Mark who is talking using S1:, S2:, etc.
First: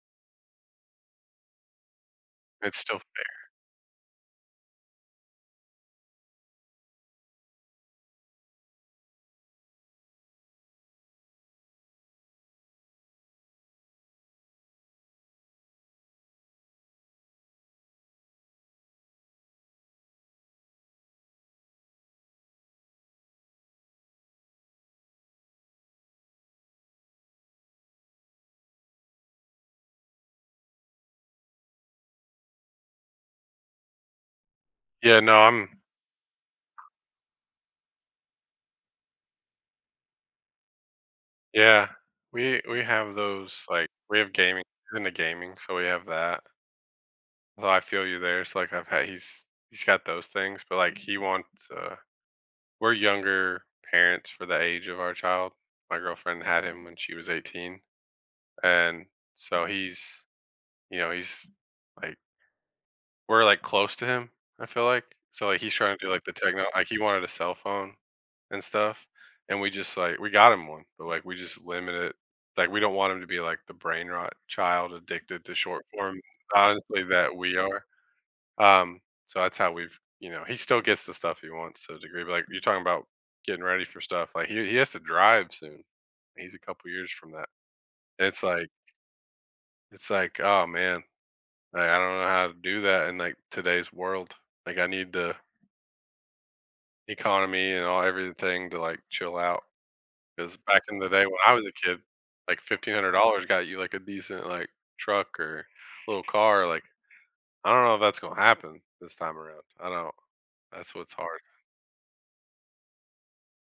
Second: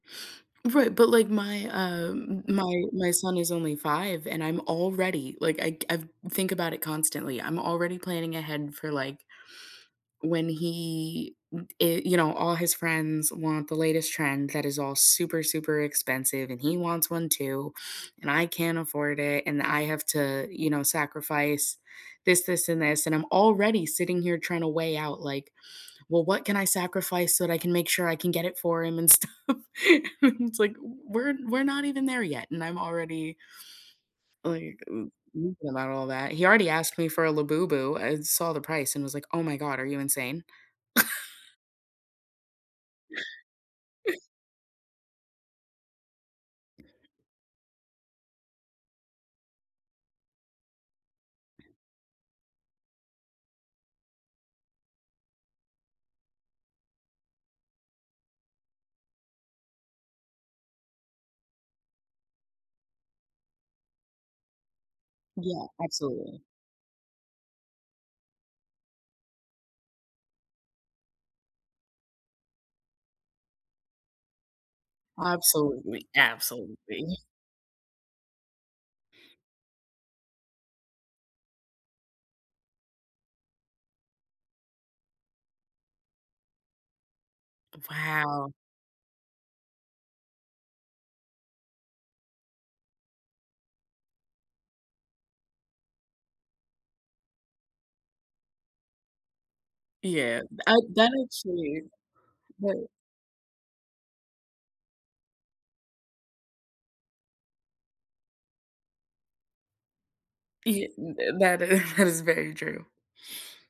S1: Right, but, like, my, uh,
S2: It's
S1: my
S2: still
S1: my son
S2: there.
S1: is only 5 and I'm already, like, I I think about it constantly, I'm already planning ahead for, like, when he, uh, i you know, all his friends want the latest trend that is all super, super expensive, and he wants one too, and I can't afford it, and I have to, you know, sacrifice this, this and this, and I'm already sitting here trying to weigh out, like, well, what can I sacrifice so that I can make sure I can get it for him and stuff. It's, like, we're we're not even there yet, and I'm already, like,
S2: Yeah, no,
S1: [unintelligible]
S2: I'm
S1: about all that, he already asked me for a Labubu. I saw the price and was, like, oh, my god, are you insane?
S2: Yeah, we we have those, like, we have gaming; he's into gaming, so we have that. Well, I feel you there. It's, like, I've had he's he's got those things, but, like, he wants, uh, we're younger parents for the age of our child. My girlfriend had him when she was 18. And so he's, you know, he's, like We're, like, close to him, I feel like. So, like,
S1: Yeah,
S2: he's trying to do, like, the
S1: absolutely.
S2: techno like, he wanted a cell phone and stuff, and we just, like, we got him one, but, like, we just limit it, like, we don't want him to be, like, the brain-rot child addicted to short
S1: Absolutely,
S2: form, honestly,
S1: absolutely.
S2: that we are. Um, so that's how we've, you know, he still gets the stuff he wants to a degree, but, like, you're talking about getting ready for stuff, like, he he has to drive soon. He's a couple of years from that. It's,
S1: Wow.
S2: like, It's, like, oh, man, like, I don't know how to do that in, like, today's world, like, I need the Economy and all everything to, like, chill out.
S1: Yeah,
S2: 'Cause
S1: I
S2: back in the
S1: that
S2: day when I was a
S1: actually,
S2: kid, like,
S1: but
S2: $1500 got you, like, a decent, like, truck, or little car, like, I don't know if that's gonna happen this time around. I don't know.
S1: Yeah,
S2: That's what's hard.
S1: that is that is very true.